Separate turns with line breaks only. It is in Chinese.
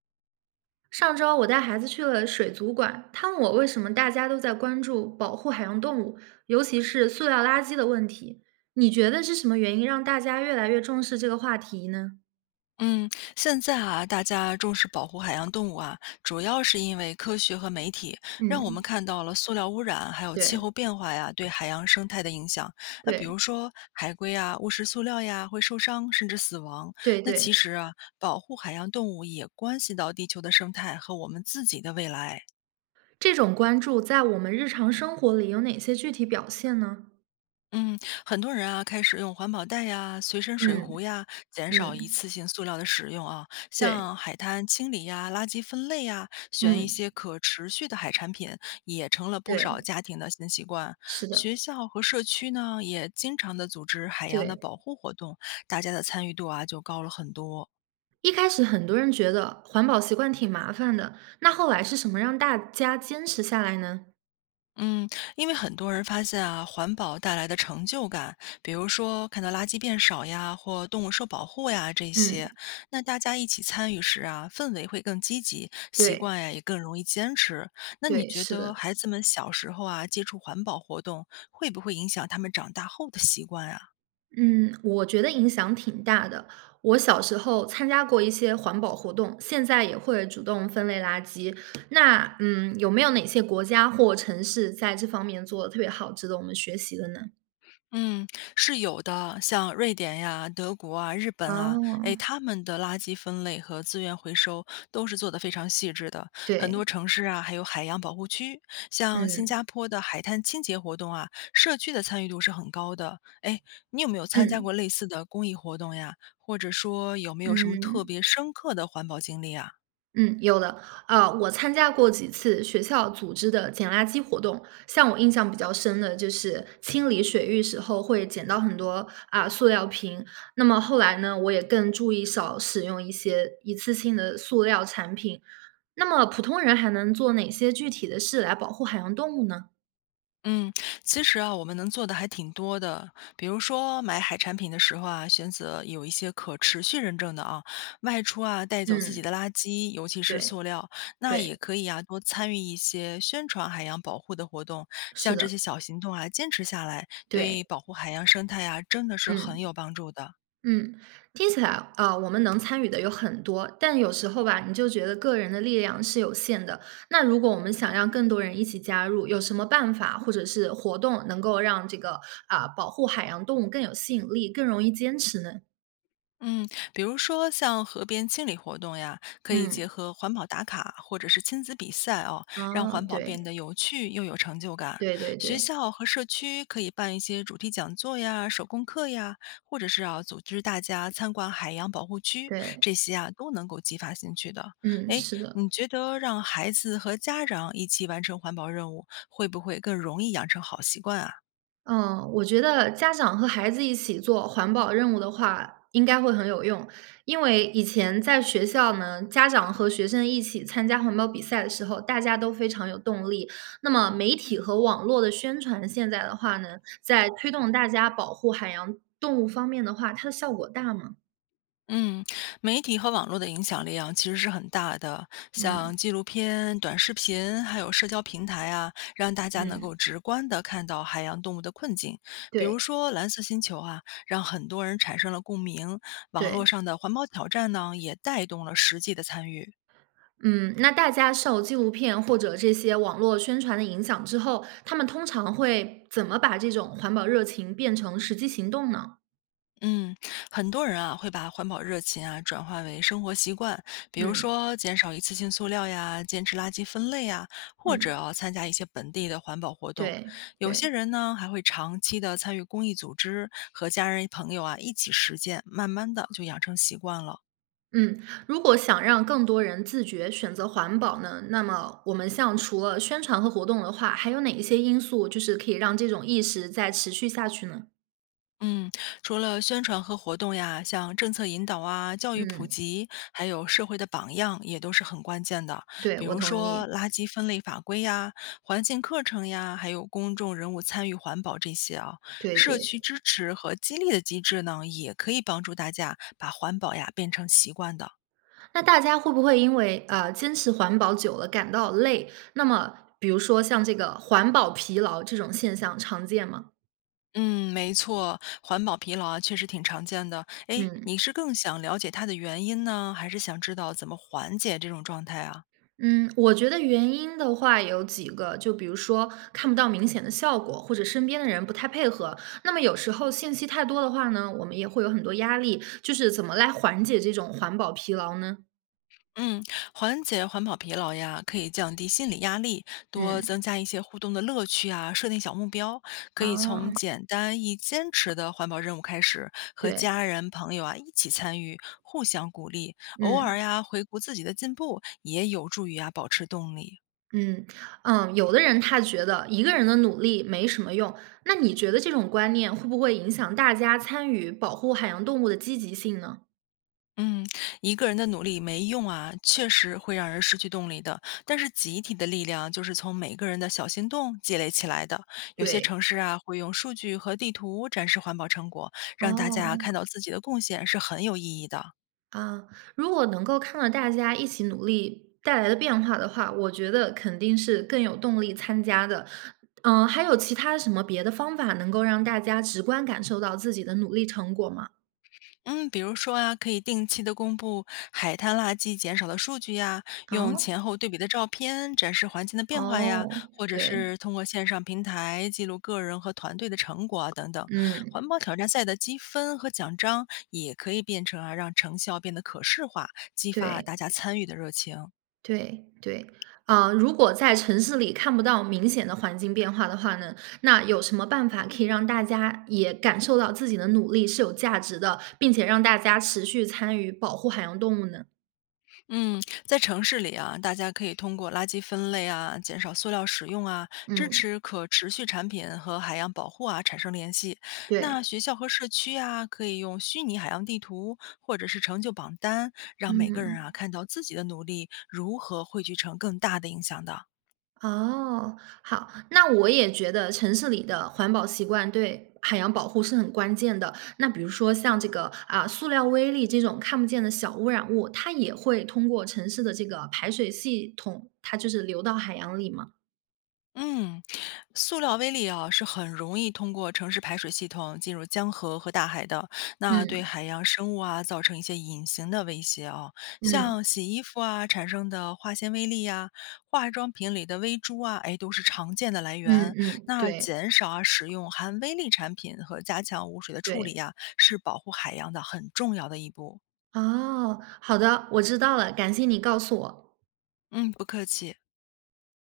上周我带孩子去了水族馆，他问我为什么大家都在关注保护海洋动物，尤其是塑料垃圾的问题。你觉得是什么原因让大家越来越重视这个话题呢？
嗯，现在啊，大家重视保护海洋动物啊，主要是因为科学和媒体让我们
嗯，
看到了塑料污染还有气候
对
变化呀对海洋生态的影响。那比如
对
说海龟啊，误食塑料呀会受伤甚至死亡。
对
那
对，
其实啊，保护海洋动物也关系到地球的生态和我们自己的未来。
这种关注在我们日常生活里有哪些具体表现呢？
嗯，很多人啊开始用环保袋呀、随身水
嗯
壶呀，减少一
嗯，
次性塑料的使用啊。
对，
像海滩清理呀、垃圾分类呀，选一
嗯
些可持续的海产品，也成了不少
对，
家庭的新习惯。
是
学
的，
校和社区呢，也经常的组织海洋的
对。
保护活动，大家的参与度啊就高了很多。
一开始很多人觉得环保习惯挺麻烦的，那后来是什么让大家坚持下来呢？
嗯，因为很多人发现啊，环保带来的成就感，比如说看到垃圾变少呀，或动物受保护呀这些，
嗯，
那大家一起参与时啊，氛围会更积极，习
对。
惯呀也更容易坚持。那你
对，
觉
是
得
的。
孩子们小时候啊接触环保活动，会不会影响他们长大后的习惯啊？
嗯，我觉得影响挺大的。我小时候参加过一些环保活动，现在也会主动分类垃圾。那有没有哪些国家或城市在这方面做的特别好，值得我们学习的呢？
嗯，是有的，像瑞典呀、德国啊、日本啊，哎，
哦，
他们的垃圾分类和资源回收都是做得非常细致的。很
对，
多城市啊，还有海洋保护区，像新
嗯，
加坡的海滩清洁活动啊，社区的参与度是很高的。哎，你有没有参加
嗯，
过类似的公益活动呀？或者说有没有什么特
嗯。
别深刻的环保经历啊？
嗯，有的。啊，我参加过几次学校组织的捡垃圾活动，像我印象比较深的就是清理水域时候会捡到很多啊、塑料瓶。那么后来呢，我也更注意少使用一些一次性的塑料产品。那么普通人还能做哪些具体的事来保护海洋动物呢？
嗯，其实啊，我们能做的还挺多的。比如说买海产品的时候啊，选择有一些可持续认证的啊，外出啊带走自己
嗯，
的垃圾，尤其是
对
塑料，那
对，
也可以啊多参与一些宣传海洋保护的活动。
是
像这
的，
些小行动啊，坚持下来，对
对，
保护海洋生态啊，真的是很有
嗯。
帮助的。
嗯，听起来我们能参与的有很多，但有时候吧，你就觉得个人的力量是有限的。那如果我们想让更多人一起加入，有什么办法或者是活动能够让这个啊、保护海洋动物更有吸引力，更容易坚持呢？
嗯，比如说像河边清理活动呀，可以结
嗯，
合环保打卡或者是亲子比赛哦，让
哦，
环保变
对，
得有趣又有成就感。
对对
学
对
校和社区可以办一些主题讲座呀、手工课呀，或者是啊组织大家参观海洋保护区，
对，
这些啊都能够激发兴趣的。
嗯，
诶，
是
你
的。
觉得让孩子和家长一起完成环保任务，会不会更容易养成好习惯啊？
嗯，我觉得家长和孩子一起做环保任务的话，应该会很有用。因为以前在学校呢，家长和学生一起参加环保比赛的时候，大家都非常有动力。那么媒体和网络的宣传，现在的话呢，在推动大家保护海洋动物方面的话，它的效果大吗？
嗯，媒体和网络的影响力啊，其实是很大的。像
嗯
纪录片、短视频，还有社交平台啊，让大家能够
嗯，
直观的看到海洋动物的困境。比
对
如说《蓝色星球》啊，让很多人产生了共鸣；网络
对。
上的环保挑战呢，也带动了实际的参与。
嗯，那大家受纪录片或者这些网络宣传的影响之后，他们通常会怎么把这种环保热情变成实际行动呢？
嗯，很多人啊会把环保热情啊转化为生活习惯，比如
嗯
说减少一次性塑料呀，坚持垃圾分类呀，或者
嗯，
啊参加一些本地的环保活动。
对
有些
对，
人呢还会长期的参与公益组织，和家人朋友啊一起实践，慢慢的就养成习惯了。
嗯，如果想让更多人自觉选择环保呢，那么我们像除了宣传和活动的话，还有哪一些因素就是可以让这种意识再持续下去呢？
嗯，除了宣传和活动呀，像政策引导啊、教育普
嗯，
及，还有社会的榜样，也都是很关键的。
对，
比
我
如
同意，
说垃圾分类法规呀、环境课程呀，还有公众人物参与环保这些啊，
对
社区
对。
支持和激励的机制呢，也可以帮助大家把环保呀变成习惯的。
那大家会不会因为，坚持环保久了感到累？那么比如说像这个环保疲劳这种现象常见吗？
嗯，没错，环保疲劳啊，确实挺常见的。诶，
嗯。
你是更想了解它的原因呢，还是想知道怎么缓解这种状态啊？
嗯，我觉得原因的话有几个，就比如说看不到明显的效果，或者身边的人不太配合。那么有时候信息太多的话呢，我们也会有很多压力，就是怎么来缓解这种环保疲劳呢？
嗯，缓解环保疲劳呀，可以降低心理压力，多增
嗯，
加一些互动的乐趣啊，设定小目标，可以从
啊，
简单易坚持的环保任务开始，和家
对，
人朋友啊一起参与，互相鼓励，偶尔
嗯。
呀回顾自己的进步，也有助于啊保持动力。
嗯，嗯，有的人他觉得一个人的努力没什么用，那你觉得这种观念会不会影响大家参与保护海洋动物的积极性呢？
嗯，一个人的努力没用啊，确实会让人失去动力的。但是集体的力量就是从每个人的小行动积累起来的。有些
对，
城市啊，会用数据和地图展示环保成果，让大家
哦，
看到自己的贡献是很有意义的。
啊，如果能够看到大家一起努力带来的变化的话，我觉得肯定是更有动力参加的。嗯，还有其他什么别的方法能够让大家直观感受到自己的努力成果吗？
嗯，比如说啊，可以定期的公布海滩垃圾减少的数据呀，用
哦，
前后对比的照片展示环境的变化呀，
哦，
或者
对，
是通过线上平台记录个人和团队的成果啊等等。
嗯，
环保挑战赛的积分和奖章也可以变成啊，让成效变得可视化，激发大
对。
家参与的热情。
对对，啊，如果在城市里看不到明显的环境变化的话呢，那有什么办法可以让大家也感受到自己的努力是有价值的，并且让大家持续参与保护海洋动物呢？
嗯，在城市里啊，大家可以通过垃圾分类啊、减少塑料使用啊、支
嗯，
持可持续产品和海洋保护啊产生联系。
对，
那学校和社区啊，可以用虚拟海洋地图或者是成就榜单，让每个人啊
嗯。
看到自己的努力如何汇聚成更大的影响的。
哦，好，那我也觉得城市里的环保习惯对海洋保护是很关键的。那比如说像这个啊，塑料微粒这种看不见的小污染物，它也会通过城市的这个排水系统，它就是流到海洋里嘛。
嗯，塑料微粒啊，是很容易通过城市排水系统进入江河和大海的，那对
嗯
海洋生物啊造成一些隐形的威胁啊，
嗯
像洗衣服啊产生的化纤微粒呀、化妆品里的微珠啊，哎，都是常见的来
嗯
源。
嗯，
那
对
减少啊使用含微粒产品和加强污水的处理
对。
呀、是保护海洋的很重要的一步。
哦，好的，我知道了，感谢你告诉我。
嗯，不客气。